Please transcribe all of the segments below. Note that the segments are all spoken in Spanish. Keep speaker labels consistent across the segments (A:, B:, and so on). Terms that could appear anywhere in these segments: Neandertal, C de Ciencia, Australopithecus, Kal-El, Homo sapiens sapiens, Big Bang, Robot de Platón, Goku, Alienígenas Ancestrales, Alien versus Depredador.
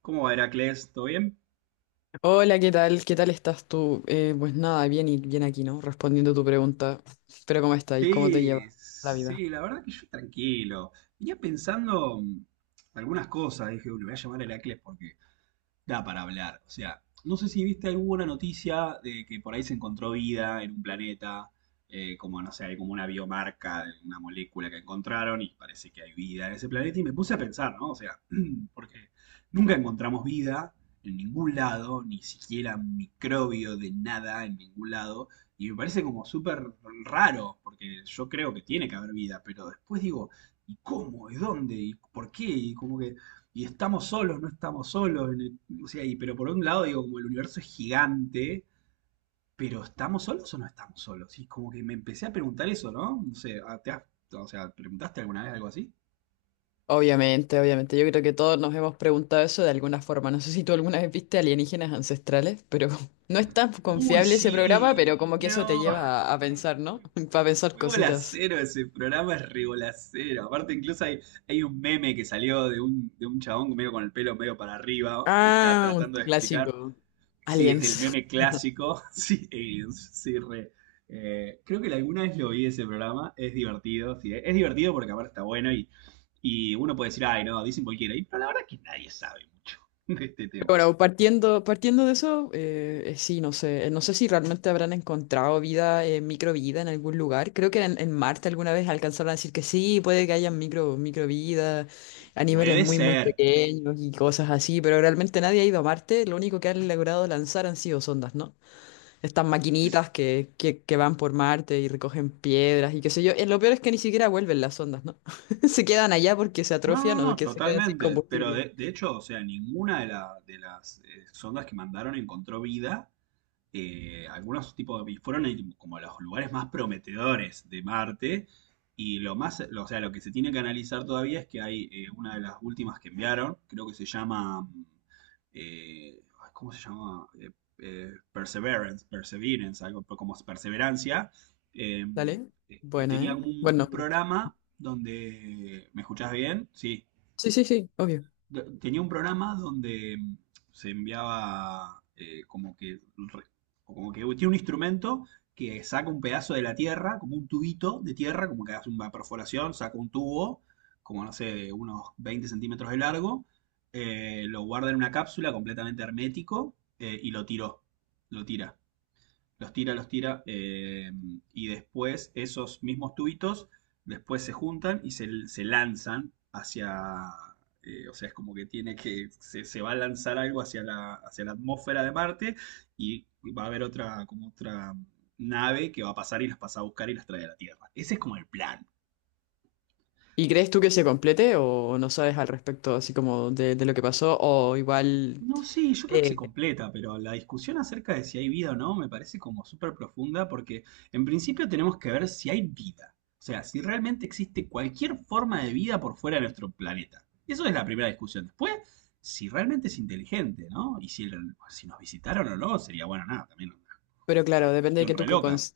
A: ¿Cómo va, Heracles? ¿Todo bien?
B: Hola, ¿qué tal? ¿Qué tal estás tú? Pues nada, bien y bien aquí, ¿no? Respondiendo tu pregunta. Pero ¿cómo estás y cómo te
A: Sí,
B: lleva la vida?
A: sí, la verdad que yo tranquilo. Venía pensando algunas cosas, dije, "Uy, le voy a llamar a Heracles porque da para hablar." O sea, no sé si viste alguna noticia de que por ahí se encontró vida en un planeta, como no sé, hay como una biomarca de una molécula que encontraron y parece que hay vida en ese planeta. Y me puse a pensar, ¿no? O sea, porque nunca encontramos vida en ningún lado, ni siquiera microbio de nada en ningún lado. Y me parece como súper raro, porque yo creo que tiene que haber vida, pero después digo, ¿y cómo? ¿Y dónde? ¿Y por qué? Y como que y estamos solos, no estamos solos. O sea, pero por un lado, digo, como el universo es gigante, pero ¿estamos solos o no estamos solos? Y como que me empecé a preguntar eso, ¿no? No sé, o sea, ¿preguntaste alguna vez algo así?
B: Obviamente, obviamente. Yo creo que todos nos hemos preguntado eso de alguna forma. No sé si tú alguna vez viste Alienígenas Ancestrales, pero no es tan
A: Uy,
B: confiable ese programa,
A: sí,
B: pero como que eso te
A: no,
B: lleva a
A: es
B: pensar, ¿no?
A: muy,
B: Para pensar
A: muy
B: cositas.
A: bolacero ese programa, es re bolacero. Aparte, incluso hay un meme que salió de un chabón medio con el pelo medio para arriba, que está
B: Ah, un
A: tratando de explicar.
B: clásico.
A: Sí, es el
B: Aliens.
A: meme clásico. Sí, aliens, sí, re. Creo que alguna vez lo vi ese programa. Es divertido, sí. Es divertido porque aparte está bueno y uno puede decir, ay, no, dicen cualquiera. Pero la verdad es que nadie sabe mucho de este tema.
B: Bueno, partiendo de eso, sí, no sé, no sé si realmente habrán encontrado vida, microvida en algún lugar. Creo que en Marte alguna vez alcanzaron a decir que sí, puede que haya micro, microvida a niveles
A: Puede
B: muy, muy
A: ser.
B: pequeños y cosas así, pero realmente nadie ha ido a Marte. Lo único que han logrado lanzar han sido sondas, ¿no? Estas
A: Es-
B: maquinitas que van por Marte y recogen piedras y qué sé yo. Lo peor es que ni siquiera vuelven las sondas, ¿no? Se quedan allá porque se
A: no, no,
B: atrofian o
A: no,
B: que se quedan sin
A: totalmente. Pero
B: combustible.
A: de hecho, o sea, ninguna de las sondas que mandaron encontró vida. Algunos tipos de, como los lugares más prometedores de Marte. Y o sea, lo que se tiene que analizar todavía es que hay una de las últimas que enviaron, creo que se llama, ay, ¿cómo se llama? Perseverance, algo como perseverancia. eh,
B: ¿Dale? Buena,
A: Tenía
B: ¿eh?
A: como un,
B: Buen
A: un
B: nombre.
A: programa donde, ¿me escuchás bien? Sí.
B: Sí, sí, sí, obvio.
A: Tenía un programa donde se enviaba o como que tiene un instrumento que saca un pedazo de la tierra, como un tubito de tierra, como que hace una perforación, saca un tubo, como no sé, de unos 20 cm de largo, lo guarda en una cápsula completamente hermético y lo tira los tira, y después esos mismos tubitos después se juntan y se lanzan hacia, o sea, es como que se va a lanzar algo hacia la atmósfera de Marte y va a haber otra, como otra nave que va a pasar y las pasa a buscar y las trae a la Tierra. Ese es como el plan.
B: ¿Y crees tú que se complete o no sabes al respecto así como de lo que pasó o igual...
A: No, sí, yo creo que se
B: Eh,
A: completa, pero la discusión acerca de si hay vida o no me parece como súper profunda porque en principio tenemos que ver si hay vida, o sea, si realmente existe cualquier forma de vida por fuera de nuestro planeta. Eso es la primera discusión. Después, si realmente es inteligente, ¿no? Y si nos visitaron o no, sería bueno, nada, también
B: pero
A: otra
B: claro, depende de
A: discusión
B: que
A: re loca.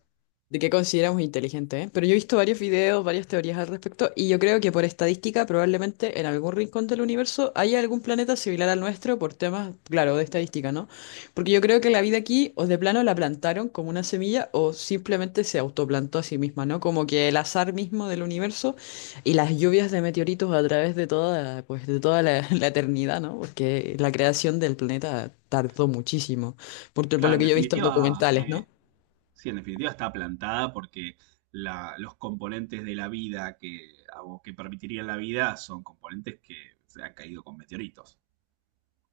B: de qué consideramos inteligente, ¿eh? Pero yo he visto varios videos, varias teorías al respecto, y yo creo que por estadística, probablemente en algún rincón del universo haya algún planeta similar al nuestro por temas, claro, de estadística, ¿no? Porque yo creo que la vida aquí, o de plano la plantaron como una semilla, o simplemente se autoplantó a sí misma, ¿no? Como que el azar mismo del universo y las lluvias de meteoritos a través de toda, pues, de toda la, la eternidad, ¿no? Porque la creación del planeta tardó muchísimo. Por
A: Claro,
B: lo
A: en
B: que yo he visto en
A: definitiva,
B: documentales,
A: sí.
B: ¿no?
A: Sí, en definitiva está plantada porque los componentes de la vida que que permitirían la vida son componentes que se han caído con meteoritos.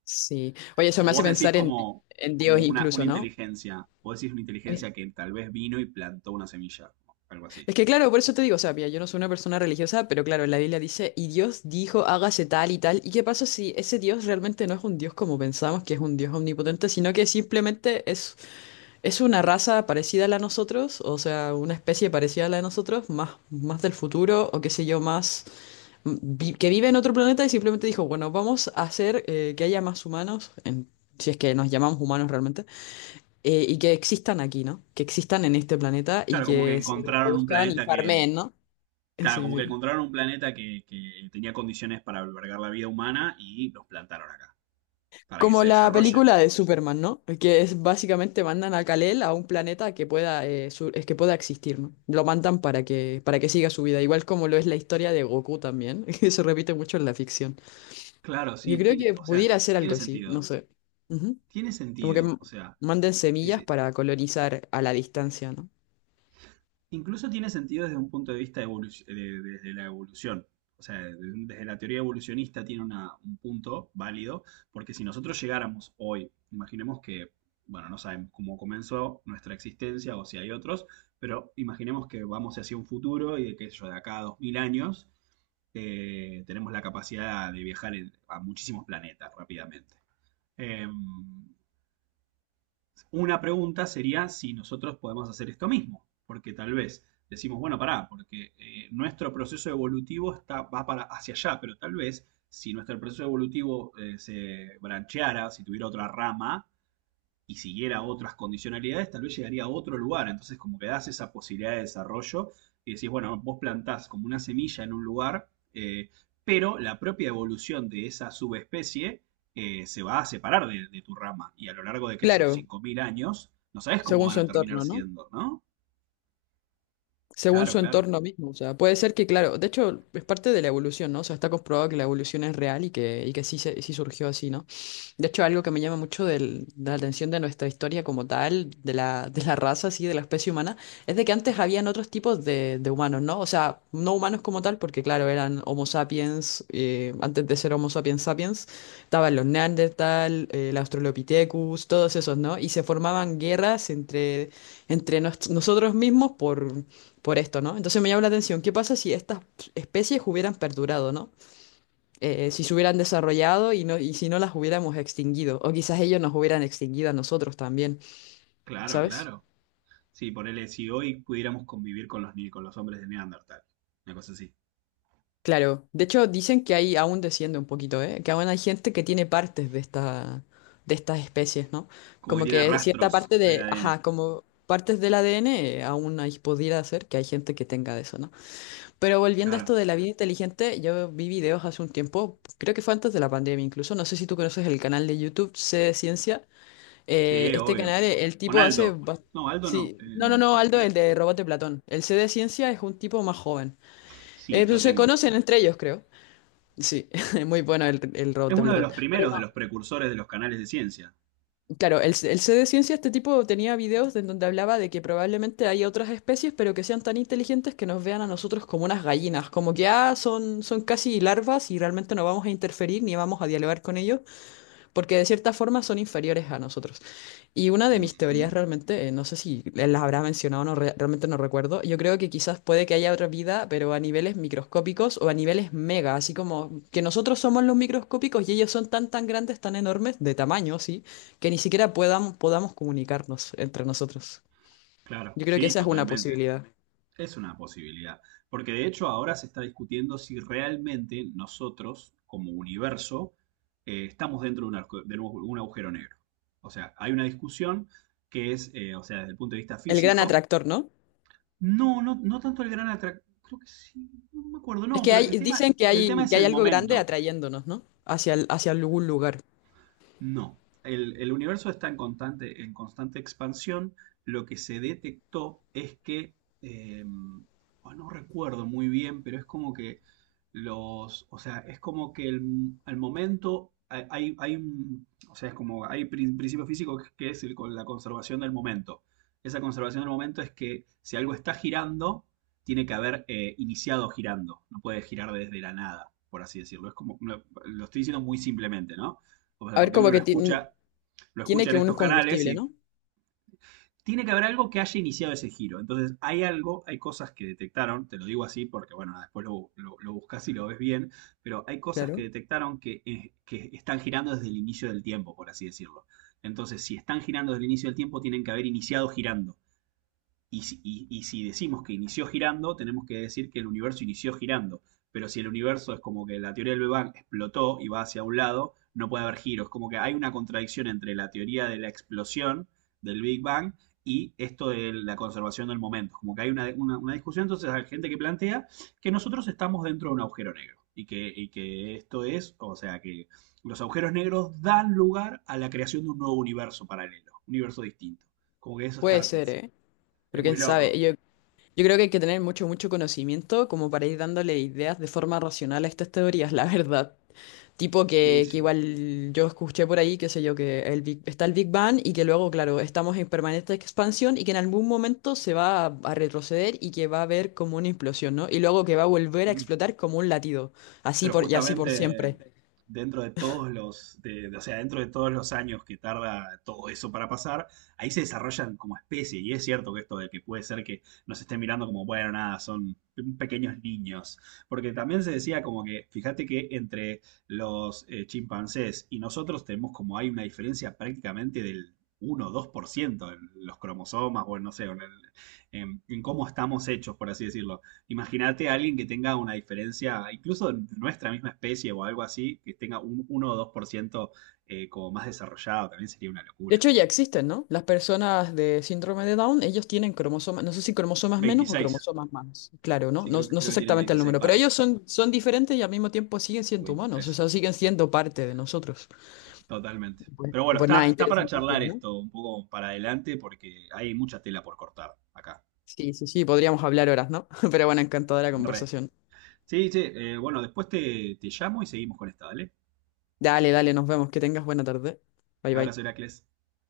B: Sí. Oye,
A: O
B: eso me hace
A: vos decís
B: pensar
A: como,
B: en
A: como
B: Dios
A: una
B: incluso, ¿no?
A: inteligencia, vos decís una
B: Es,
A: inteligencia que tal vez vino y plantó una semilla, algo así.
B: es que claro, por eso te digo, o sea, mira, yo no soy una persona religiosa, pero claro, la Biblia dice, y Dios dijo, hágase tal y tal. ¿Y qué pasa si ese Dios realmente no es un Dios como pensamos, que es un Dios omnipotente, sino que simplemente es una raza parecida a la de nosotros, o sea, una especie parecida a la de nosotros, más, más del futuro, o qué sé yo, más que vive en otro planeta y simplemente dijo, bueno, vamos a hacer que haya más humanos, si es que nos llamamos humanos realmente, y que existan aquí, ¿no? Que existan en este planeta y
A: Claro, como que
B: que se
A: encontraron un
B: reproduzcan y
A: planeta que,
B: farmeen, ¿no? Sí,
A: claro, como que
B: sí.
A: encontraron un planeta que tenía condiciones para albergar la vida humana y los plantaron acá, para que
B: Como
A: se
B: la
A: desarrollen.
B: película de Superman, ¿no? Que es básicamente mandan a Kal-El a un planeta que pueda, es que pueda existir, ¿no? Lo mandan para que siga su vida, igual como lo es la historia de Goku también, que se repite mucho en la ficción.
A: Claro,
B: Yo
A: sí,
B: creo que
A: o sea,
B: pudiera ser
A: tiene
B: algo así, no
A: sentido,
B: sé.
A: tiene
B: Como que
A: sentido, o sea.
B: manden
A: Sí,
B: semillas
A: sí.
B: para colonizar a la distancia, ¿no?
A: Incluso tiene sentido desde un punto de vista desde la evolución. O sea, desde la teoría evolucionista tiene un punto válido, porque si nosotros llegáramos hoy, imaginemos que, bueno, no sabemos cómo comenzó nuestra existencia o si hay otros, pero imaginemos que vamos hacia un futuro y de qué sé yo, de acá a 2000 años, tenemos la capacidad de viajar a muchísimos planetas rápidamente. Em, una pregunta sería si nosotros podemos hacer esto mismo, porque tal vez decimos, bueno, pará, porque nuestro proceso evolutivo va para, hacia allá, pero tal vez si nuestro proceso evolutivo se brancheara, si tuviera otra rama, y siguiera otras condicionalidades, tal vez llegaría a otro lugar. Entonces, como que das esa posibilidad de desarrollo y decís, bueno, vos plantás como una semilla en un lugar, pero la propia evolución de esa subespecie se va a separar de tu rama. Y a lo largo de aquellos
B: Claro,
A: 5000 años, no sabes cómo
B: según
A: van
B: su
A: a terminar
B: entorno, ¿no?
A: siendo, ¿no?
B: Según
A: Claro,
B: su
A: claro,
B: entorno mismo, o sea, puede ser que, claro, de hecho, es parte de la evolución, ¿no? O sea, está comprobado que la evolución es real y que sí, sí surgió así, ¿no? De hecho, algo que me llama mucho de la atención de nuestra historia como tal, de la raza, así, de la especie humana, es de que antes habían otros tipos de humanos, ¿no? O sea, no humanos como tal, porque claro, eran Homo sapiens, antes de ser Homo sapiens sapiens, estaban los Neandertal, el Australopithecus, todos esos, ¿no? Y se formaban guerras entre, entre nosotros mismos por esto, ¿no? Entonces me llama la atención, ¿qué pasa si estas especies hubieran perdurado, ¿no? Si se hubieran desarrollado y, no, y si no las hubiéramos extinguido, o quizás ellos nos hubieran extinguido a nosotros también,
A: claro,
B: ¿sabes?
A: claro. Sí, ponele, si hoy pudiéramos convivir con los, ni- con los hombres de Neandertal, una cosa así.
B: Claro, de hecho dicen que ahí aún desciende un poquito, ¿eh? Que aún hay gente que tiene partes de esta, de estas especies, ¿no?
A: Como que
B: Como
A: tiene
B: que cierta
A: rastros
B: parte
A: en el
B: de,
A: ADN.
B: ajá, como partes del ADN, aún ahí pudiera ser que hay gente que tenga de eso, ¿no? Pero volviendo a
A: Claro.
B: esto de la vida inteligente, yo vi videos hace un tiempo, creo que fue antes de la pandemia incluso, no sé si tú conoces el canal de YouTube C de Ciencia.
A: Sí,
B: Este
A: obvio.
B: canal, el
A: Con
B: tipo hace...
A: Aldo. No, Aldo no.
B: Sí, no, no, no,
A: El
B: Aldo,
A: pibe
B: el de
A: este.
B: Robot de Platón. El C de Ciencia es un tipo más joven.
A: Sí, lo
B: Pues se
A: tengo.
B: conocen entre ellos, creo. Sí, muy bueno el Robot
A: Es
B: de
A: uno de
B: Platón.
A: los primeros de
B: Pero
A: los precursores de los canales de ciencia.
B: no, claro, el C de Ciencia, este tipo tenía videos en donde hablaba de que probablemente hay otras especies, pero que sean tan inteligentes que nos vean a nosotros como unas gallinas. Como que, ah, son, son casi larvas y realmente no vamos a interferir ni vamos a dialogar con ellos, porque de cierta forma son inferiores a nosotros. Y una de mis
A: Ujú.
B: teorías realmente, no sé si las habrás mencionado, realmente no recuerdo, yo creo que quizás puede que haya otra vida, pero a niveles microscópicos o a niveles mega, así como que nosotros somos los microscópicos y ellos son tan tan grandes, tan enormes, de tamaño, sí, que ni siquiera puedan, podamos comunicarnos entre nosotros.
A: Claro,
B: Yo creo que
A: sí,
B: esa es una
A: totalmente.
B: posibilidad.
A: Es una posibilidad. Porque de hecho ahora se está discutiendo si realmente nosotros, como universo, estamos dentro de de un agujero negro. O sea, hay una discusión que es, o sea, desde el punto de vista
B: El gran
A: físico.
B: atractor, ¿no?
A: No, no, no tanto el gran atractivo. Creo que sí, no me acuerdo.
B: Es
A: No,
B: que
A: pero
B: hay, dicen
A: el tema es
B: que hay
A: el
B: algo grande
A: momento.
B: atrayéndonos, ¿no? Hacia, hacia algún lugar.
A: No, el universo está en constante expansión. Lo que se detectó es que, eh, oh, no recuerdo muy bien, pero es como que o sea, es como que al momento o sea, es como hay principio físico que es el con la conservación del momento. Esa conservación del momento es que si algo está girando, tiene que haber iniciado girando. No puede girar desde la nada, por así decirlo. Es como, lo estoy diciendo muy simplemente, ¿no? O sea,
B: A ver,
A: porque
B: como
A: uno lo
B: que
A: escucha, lo
B: tiene
A: escucha en
B: que un
A: estos canales
B: combustible,
A: y
B: ¿no?
A: tiene que haber algo que haya iniciado ese giro. Entonces, hay algo, hay cosas que detectaron, te lo digo así porque, bueno, nada, después lo buscas y lo ves bien, pero hay cosas que
B: Claro.
A: detectaron que están girando desde el inicio del tiempo, por así decirlo. Entonces, si están girando desde el inicio del tiempo, tienen que haber iniciado girando. Y si decimos que inició girando, tenemos que decir que el universo inició girando. Pero si el universo es como que la teoría del Big Bang explotó y va hacia un lado, no puede haber giros. Como que hay una contradicción entre la teoría de la explosión del Big Bang y esto de la conservación del momento. Como que hay una discusión, entonces hay gente que plantea que nosotros estamos dentro de un agujero negro. Y que esto es, o sea, que los agujeros negros dan lugar a la creación de un nuevo universo paralelo, un universo distinto. Como que eso
B: Puede ser,
A: es,
B: ¿eh?
A: es
B: Pero quién
A: muy
B: sabe,
A: loco.
B: yo creo que hay que tener mucho, mucho conocimiento como para ir dándole ideas de forma racional a estas teorías, la verdad. Tipo
A: Sí,
B: que
A: sí.
B: igual yo escuché por ahí, qué sé yo, que está el Big Bang y que luego, claro, estamos en permanente expansión y que en algún momento se va a retroceder y que va a haber como una implosión, ¿no? Y luego que va a volver a
A: Mm.
B: explotar como un latido,
A: Pero
B: y así por
A: justamente
B: siempre.
A: dentro de todos o sea, dentro de todos los años que tarda todo eso para pasar, ahí se desarrollan como especie. Y es cierto que esto de que puede ser que nos estén mirando como, bueno, nada, son pequeños niños. Porque también se decía como que, fíjate que entre los chimpancés y nosotros tenemos como hay una diferencia prácticamente del 1 o 2% en los cromosomas o no sé, en, el- en cómo estamos hechos, por así decirlo. Imagínate a alguien que tenga una diferencia, incluso de nuestra misma especie o algo así, que tenga un uno o 2% como más desarrollado, también sería una
B: De
A: locura.
B: hecho, ya existen, ¿no? Las personas de síndrome de Down, ellos tienen cromosomas, no sé si cromosomas menos o
A: Veintiséis.
B: cromosomas más, claro, ¿no?
A: Sí,
B: No,
A: creo que,
B: no sé
A: creo que tienen
B: exactamente el
A: 26
B: número, pero
A: pares,
B: ellos son, son diferentes y al mismo tiempo siguen
A: o
B: siendo humanos, o
A: 23.
B: sea, siguen siendo parte de nosotros.
A: Totalmente. Pero
B: Y
A: bueno,
B: pues nada,
A: está para charlar
B: interesantísimo, ¿no?
A: esto un poco para adelante porque hay mucha tela por cortar acá.
B: Sí, sí, sí, podríamos hablar horas, ¿no? Pero bueno, encantadora
A: Re.
B: conversación.
A: Sí, sí, bueno, después te llamo y seguimos con esta, ¿vale?
B: Dale, dale, nos vemos, que tengas buena tarde. Bye,
A: Abrazo,
B: bye.
A: Heracles.